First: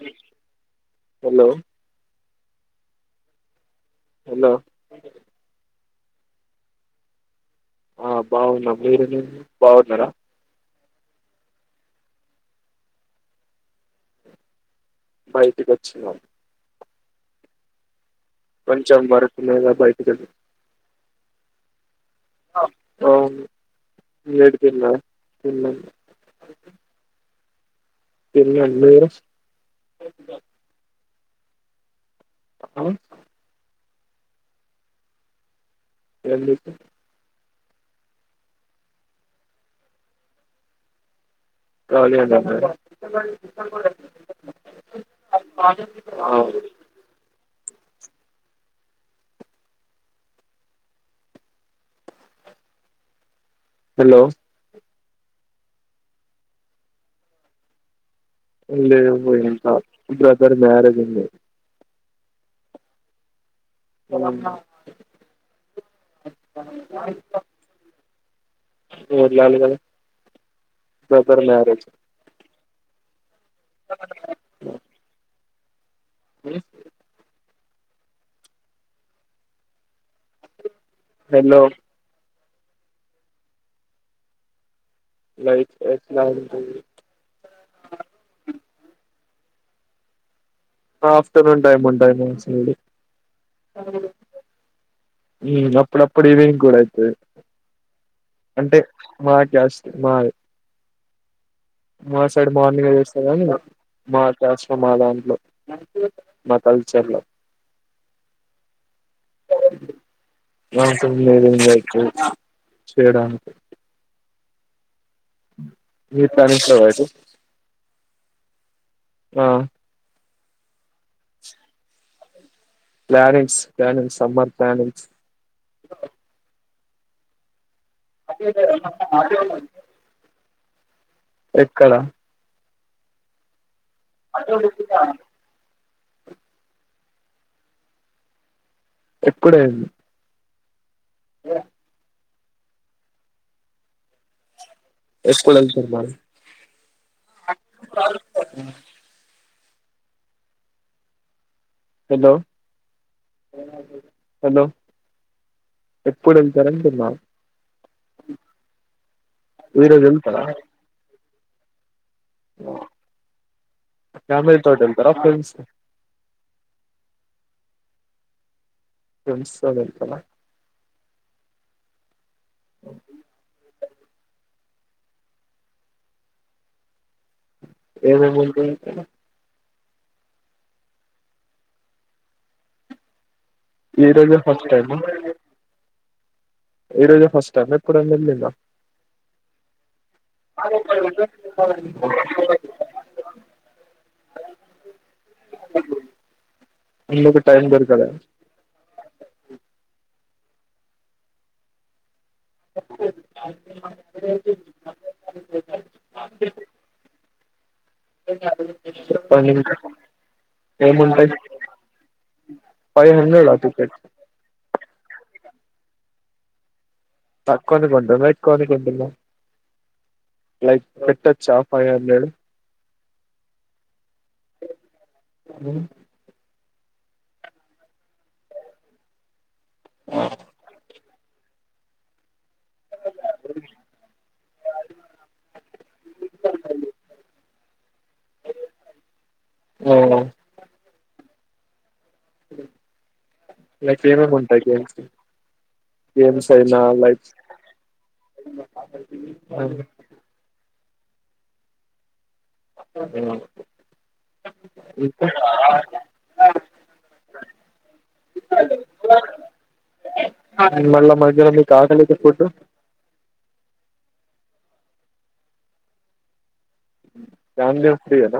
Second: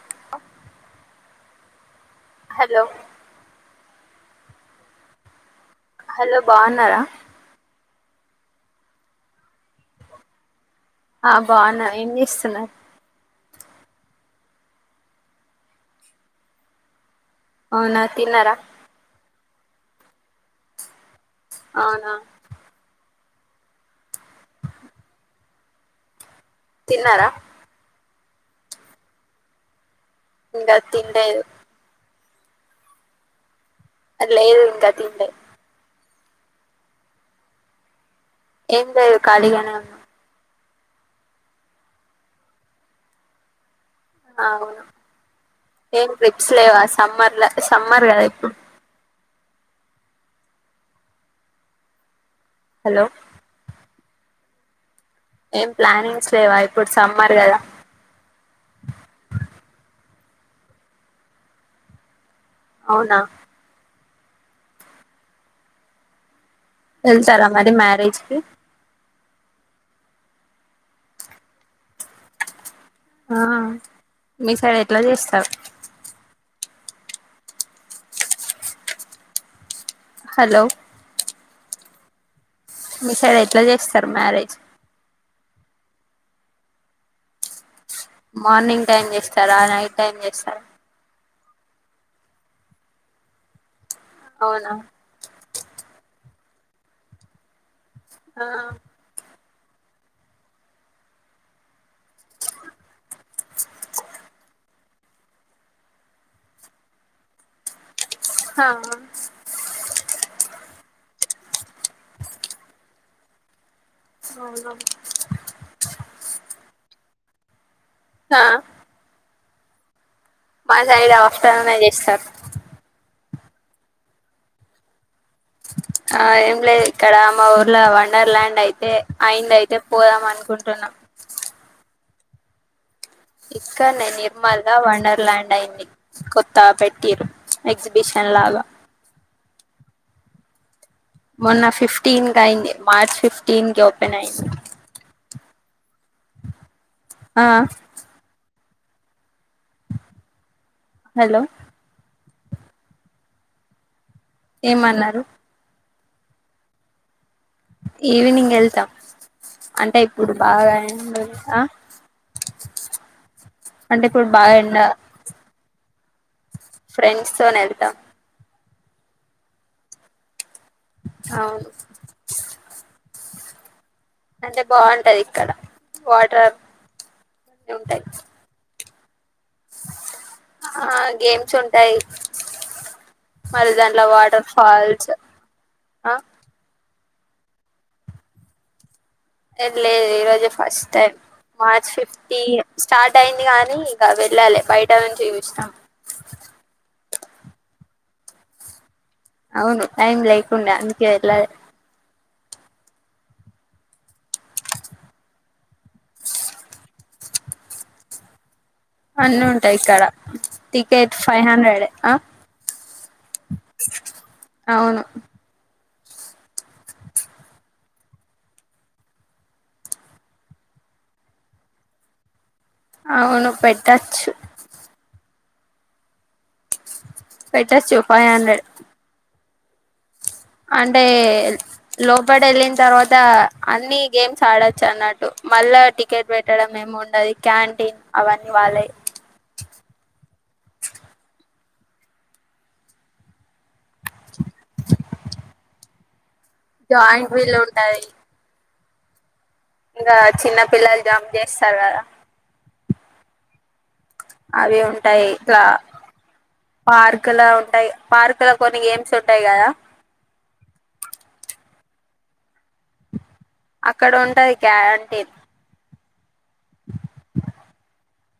అ hello hello hello hello బాగున్నారా ఆ బాగున్నా మీరు బాగున్నారా ఆ బాగున్నా ఏం చేస్తున్నారు బయటికి వచ్చిన అవునా తిన్నారా కొంచెం వర్క్ లేదా బయటికి వెల్ అవునా ఓ మీరు తిన్నారా తిన్నారా తిన్న మీరు ఇంకా తినలేదు ఆ లేదు ఇంకా తినలే ఎందుకు ఏం లేదు ఖాళీగానే ఉన్నా కాలి అవును ఏం ఆ ట్రిప్స్ లేవా సమ్మర్ల సమ్మర్ కదా ఇప్పుడు హలో హలో ఏం ప్లానింగ్స్ లేవా ఇప్పుడు సమ్మర్ కదా లేవు ఇంట్ల బ్రదర్ ది మ్యారేజ్ ఉంది అవునా ఉ వెళ్తారా మరి మ్యారేజ్ కి వెళ్లాలి కదా బ్రదర్ మ్యారేజ్ ఆ మీ సైడ్ ఎట్లా చేస్తారు [inaudible] హలో హలో మీ సైడ్ ఎట్లా చేస్తారు మ్యారేజ్ లైక్ ఎట్లా అంటే కదా నైట్ ఏం చేస్తారు ఆఫ్టర్నూన్ టైమ్ ఉంటాది నాకు తెలిసి ఉ అవునా ఈ అప్పుడప్పుడు ఈవినింగ్ కూడా అయితది ఆ అంటే మా జస్ట్ లైక్ మా సైడ్ మార్నింగ్ చేస్తారు గాని మా అతస్ మా దాంట్లో మా కల్చర్ లో ఆ [inaudible] చేయడానికి అ మీ [inaudible] హా ఆ మా సైడ్ ఆఫ్టర్నూన్ చేస్తారు. ప్లానింగ్స్ ప్లానింగ్స్ సమ్మర్ ఇకడ మా ఊరు లా వండర్ ల్యాండ్ అయితే అయిందయితే పోదాం అనుకుంటు [inaudible] ఎక్కడ ఇక్కనే నిర్మలా వండర్ ల్యాండ్ అయింది కొత్తా పెట్టిరు ఎగ్జిబిషన్ లాగా ఎప్పుడన్ మొన్న ఫిఫ్టీన్ తయింది మార్చ్ ఫిఫ్టీన్ కి ఓపెన్ అయింది. ఏ స్కూల్ల్ ఎళ్తున్నారు? ఆ హలో హలో హలో ఏమన్నారు? ఎప్పుడు వెళ్తారంటున్నా ఈవినింగ్ వెళ్తాం ఈ అంటే రోజు ఇప్పుడు వెళ్తారా బాగా ఎండ ఆ అంటే ఇప్పుడు బాగా ఫ్యామిలీ ఎండ తోటి వెళ్తారా ఫ్రెండ్స్ ఫ్రెండ్స్ తోని వెళ్తాం ఫ్రెండ్స్ తోని వెళ్తారా? అవును అంటే బాగుంటది ఇక్కడ వాటర్ అన్నీ ఉంటాయి ఏద బతే అ ఆ గేమ్స్ ఉంటాయి. మరి దాంట్లో ఈ రోజే వాటర్ ఫస్ట్ టైమా ఫాల్స్ ఆ ఈ రోజు ఫస్ట్ టైమ ఎప్పుడైన వెళ్లలేదా లేదు లేదు ఈరోజె first time March fifty start అయింది కానీ ఇక వెళ్ళాలి బయట నుంచి చూస్తాం అందుకు టైమ్ దొరకలే అవును టైం అందుకే ఎల్లాలి ఉమ్ అన్ని ఉంటాయి ఇక్కడ టికెట్ ఏముంటాయి ఫైవ్ హండ్రెడ్ పెట్నా ఫైవ్ హండ్రెడ్ ఆ టికెట్ అవును తక్కువని కొన్నారా ఎక్కువను కొన్నారా లైక్ పెట్టొచ్చా ఫైవ్ హండ్రెడ్ అవును పెట్టచ్చు మ్మ్ పెట్టచ్చు ఫైవ్ హండ్రెడ్ అంటే లోపల్ వెళ్ళిన తర్వాత అన్ని గేమ్స్ ఆడచ్చు అన్నట్టు మళ్ళా టికెట్ పెట్టడం ఏమి ఉండదు క్యాంటీన్ అవన్నీ వాళ్ళే ఓ లైక్ ఫ్రీడమ్ ఉంటాయి గేమ్స్ గేమ్స్ అయినా లైక్ జాయింట్ వీలు ఉంటాయి [inaudible] ఇంక చిన్న పిల్లలు [unintelligible] చేస్తారు కదా [inaudible] అవి ఉంటాయి ఇంకా ఇట్లా పార్కు లో ఉంటాయి పార్కు లో కొన్ని గేమ్స్ ఉంటాయి కదా మళ్ళ మధ్యలో మీకు ఆకలికి ఫుడ్డు అక్కడ ఉంటది క్యాంటీన్ క్యాంటీన్ ఫ్రీ యేన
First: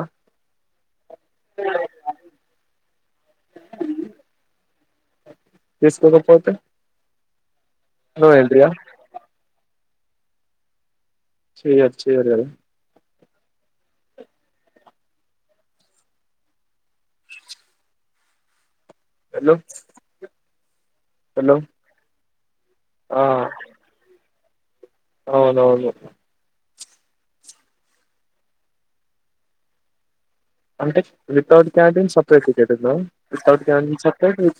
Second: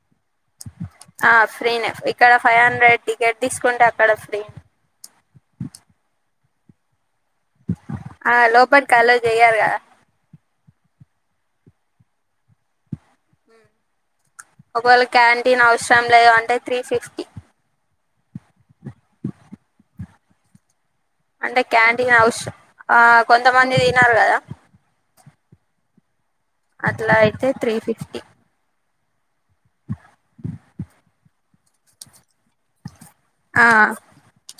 ఆ ఫ్రీనే ఇక్కడ ఫైవ్ హండ్రెడ్ టికెట్ తీసుకుంటే అక్కడ ఫ్రీ తీసుకోకపోతే నో ఆ ఎంట్రీ లోపలికి అలో చేయాలి కదా చేయరు చేయరు కదా ఒకవేళ క్యాంటీన్ అవసరం లేదు అంటే త్రీ ఫిఫ్టీ హలో హలో అంటే క్యాంటీన్ అవసరం ఆ కొంతమంది తినరు కదా అవునవును అట్లా అయితే త్రీ ఫిఫ్టీ అంటే వితౌట్ క్యాంటీన్ సప్ [unintelligible] సప్రేటు ఆ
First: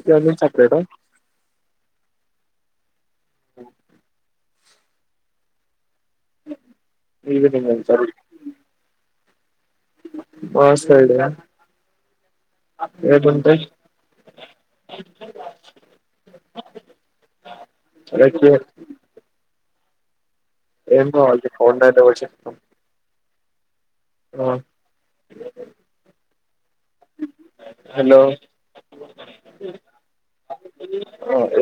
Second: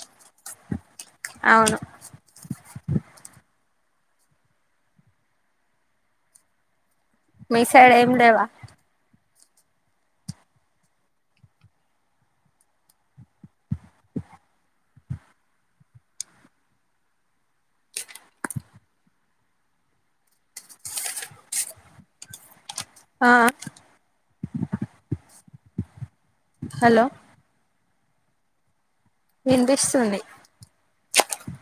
క్యాంటీన్ సప్రేటా అవును మీ ఈవినింగ్ సైడ్ వెళ్తారు ఏం లేవా మా సైడా ఎట్లుంటాయి ఏం [unintelligible] ఫోన్ పే కావాలి చెప్పు ఆ హలో హలో హలో వినిపిస్తుంది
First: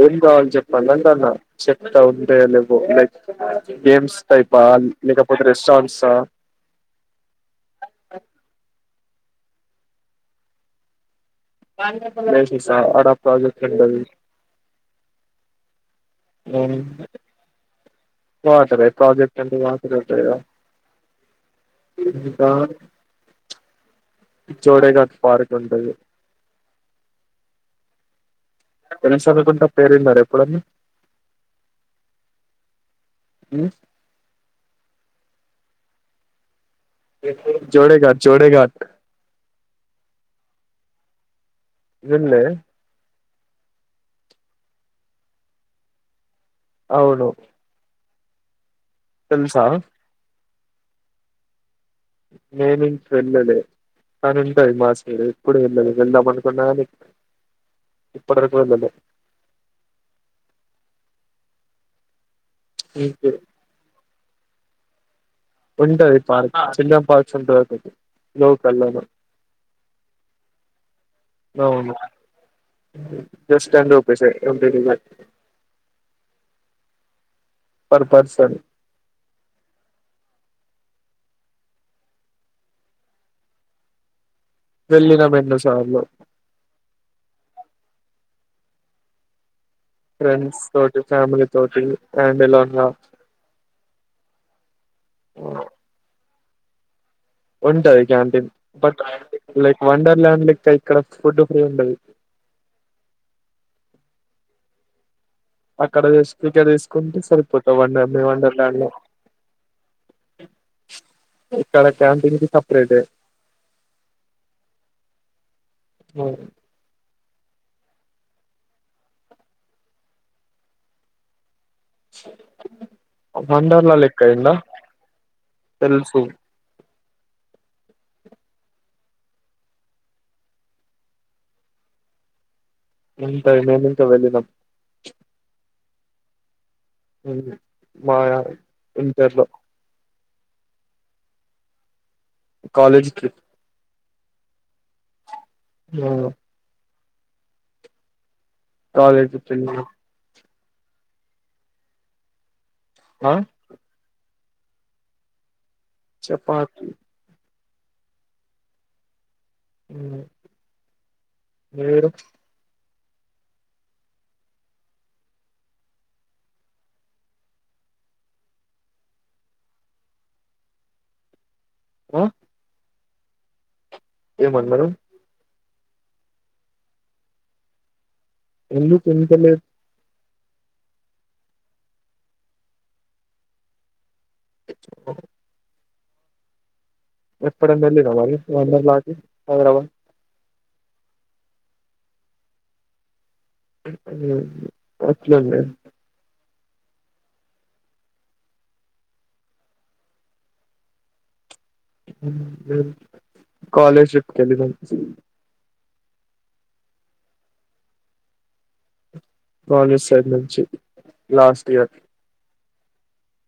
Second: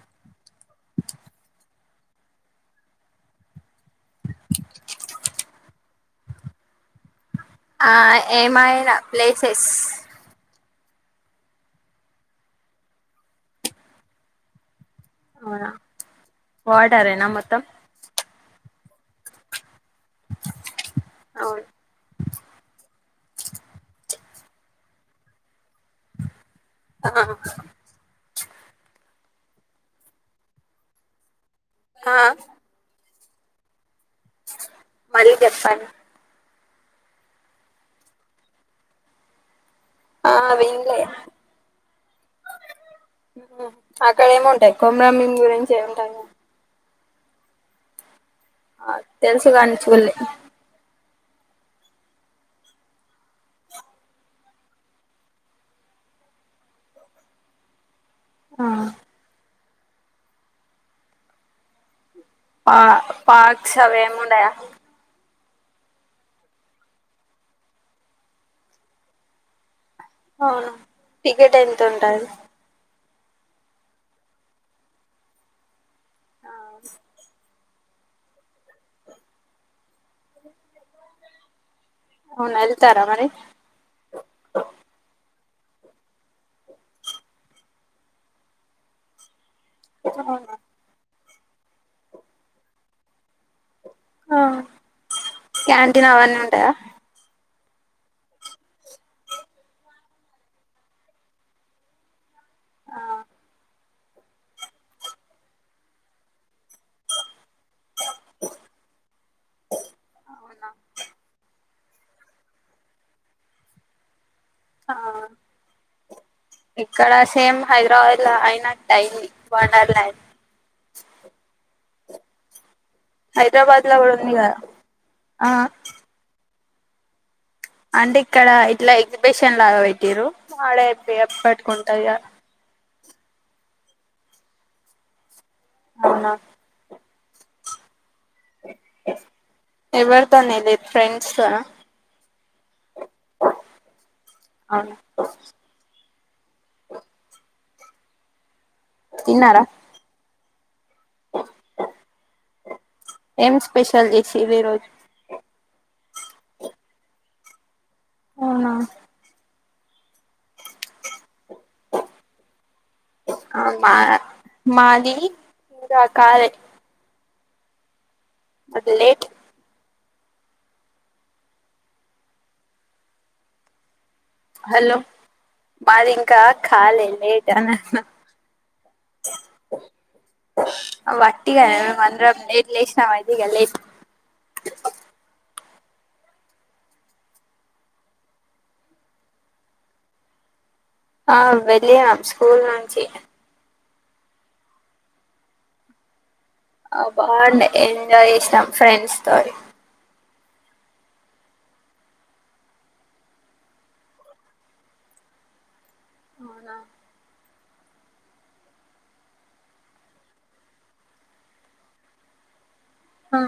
ఏం కావాలి చెప్ మళ్ళంటన్నా చెప్తా ఉంటే లేవో లైక్ గేమ్స్ టయిపా లేకపోతే రేష్ తంస ఆ ఏమైనా ప్లేసెస్ ప్లేసేసా ఆడ ప్రాజెక్టు ఉంటది అవునా వాటారేనా మొత్తం వాటరే ప్రాజెక్టు అంటే వా ఉంటాయి కదా అవును ఆ జోడేఘాట్ పార్క్ ఉంటది ఆ ఎంసలకుంట పేరు విన్నారా ఎప్పుడైనా ఆ ఉ మళ్లీ చెప్పం అండి జోడేఘాట్ జోడేఘాట్ ఆ విన్లే విన్లే అక్కడ ఏముంటాయి కుమురంభీం గురించి ఏముంటాయి అవును ఆ తెలుసు తెలుసా కానించుడాలే నేను ఇంకా వెళ్ళలే కాని ఉంటాయి మాసైడ్ ఎ ఎప్పుడు వెళ్ళలే వెళ్దాం అనుకున్నా కాని ఇప్పుడురకు ఆ వెళ్ళలే పా పాక్ష వేమండయా ఉంటది పార్క్ చిల్న్ పార్క్స్ ఉంటందిది లోకల్ లో అవునా టికెట్ ఎంత ఉంటది జస్ట్ టెన్ రూపీస్ ఎ ఆవు పర్ పర్సన్ అవును వెళ్తారా మరి వెళ్ళినం ఎన్నోసారా సార్ల ఫ్రెండ్స్ తోటి ఫ్యామిలీ తోటి ఆండలోనా ఆ క్యాంటీన్ అవని ఉ టాయి ఉంటది canteen but like wonderland లేక్క ఇక్కడ ఫుడ్ ఫ్రీ ఉండాది ఆ అక్కడ తీసి ఇక్కడ తీసుకుంటే సరి కొత్త బండి వద్దు ఏమనలే బండి అవునా ఇక్కడ క్యాంటీన్ కి సపరేట్ ఆ ఇక్కడ అస సేమ్ హైదరాబాద్ ల అయినట్టు అయింది వండర్ లాండ్ చుదువు కోని లో వండర్లా కూడా ఉంది కదా లెక్కయ్యిందా ఆ తెలుసు అంటే ఇక్కడ ఇట్లా ఎగ్జిబిషన్ లాగా పెట్టరు వాడే ఎ పెట్టుకుంటా ఏంత నేను ఇంత వెళ్ళినం అవునా అవును ఎవరితోనే ఎల్లి ఫ్రెండ్ సోనా కాలేజ్ ట్రిప్ అవునా కాలేజీ తిన్నారా పిల్లలు ఆ ఎం స్పెషల్ చే శివ ఈ రోజు చపాతి అవునా ఊ మీరు ఆ మా మాది ఇంగ కాలే అది లేట్ ఆ ఏం అన్నారు హలో మాది ఇంకా కాలే లేట్ అని అన్న ఎందుకు ఇంత లేట్ వట్టిగా మేము అందరం లేట్ లేశినం ఐతే ఇగ లేసి [inaudible] ఎప్పుడన్నా వెళ్లిర్రా మరి వండర్లా కి హైదరాబాద్ ఆ వెళ్ళినం స్కూల్ నుంచి ఎట్లండి ఆ బాగుండే ఎంజయ్ చేసినం ఫ్రెండ్స్ తోటి ఉహు హు కాలేజ్ ట్రిప్ కి వెళ్లినము చి అవునా కాలేజ్ సైడ్ నుంచి లాస్ట్ ఇయర్ హ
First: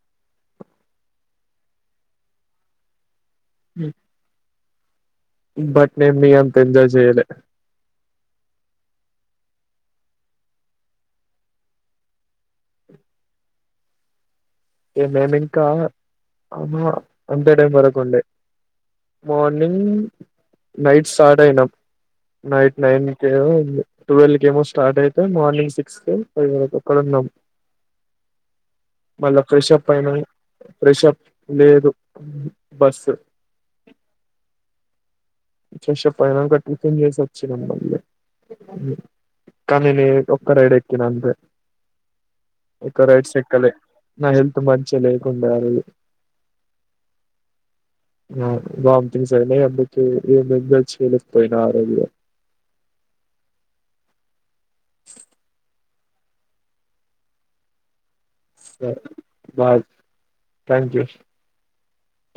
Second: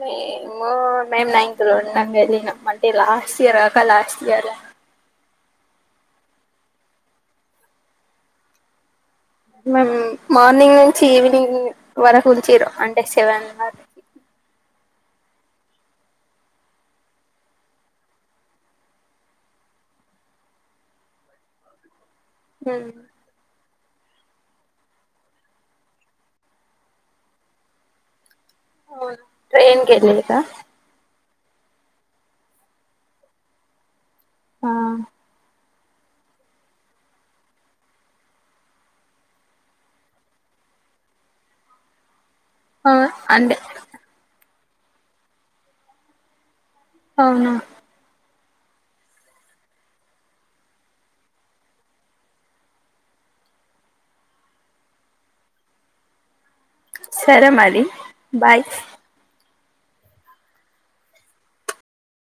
మేము నేను నైన్త్ లా ఉండంగ ఎళ్లిన అంటే లాస్ట్ సి రాక లాస్ట్ ఇయర్ ల బట్ నే మీ అంత ఎంజాయ్ చేయలే మేమ్ మార్నింగ్ నుంచి ఈవినింగ్ వరకు ఉంచిరు అంటే సెవెన్ అ ఏ మెమింకా అమా అంతే టైం వరకుండే మార్నింగ్ నైట్ స్టార్ట్ అయినాం నైట్ ఉమ్ నైన్ కి ట్వెల్వ్ కి ఏమో స్టార్ట్ అయితె మార్నింగ్ సిక్స్ క ఫైవ్ అక్కడ ఉన్నాము అవును ఫ్రెష్ ట్రైన్ అప్ కి అయినాము వెళ్ళిర్రా ఫ్రెష్ అ ప్ లేదు బస్ ఆ ఫ్రెష్ అప్ అయినంక టిఫిన్ చేసోచ్చినం మళ్ళీ కానీ నే ఒక్క రైడ్ ఎక్కిన అంతె ఎక్కువ రైడ్స్ అంటే ఎక్కలే నా హెల్ త్ మంచిగ లేకుండె ఆరోజు అవునా ఆ వాంటింగ్స్ అయినాయి అందుకె ఏం ఎంజాయ్ చేయలేకపోయిన ఆరోజు [inaudible] సరే మరి బాయ్ సరె బాయ్ థ్యాంక్ యు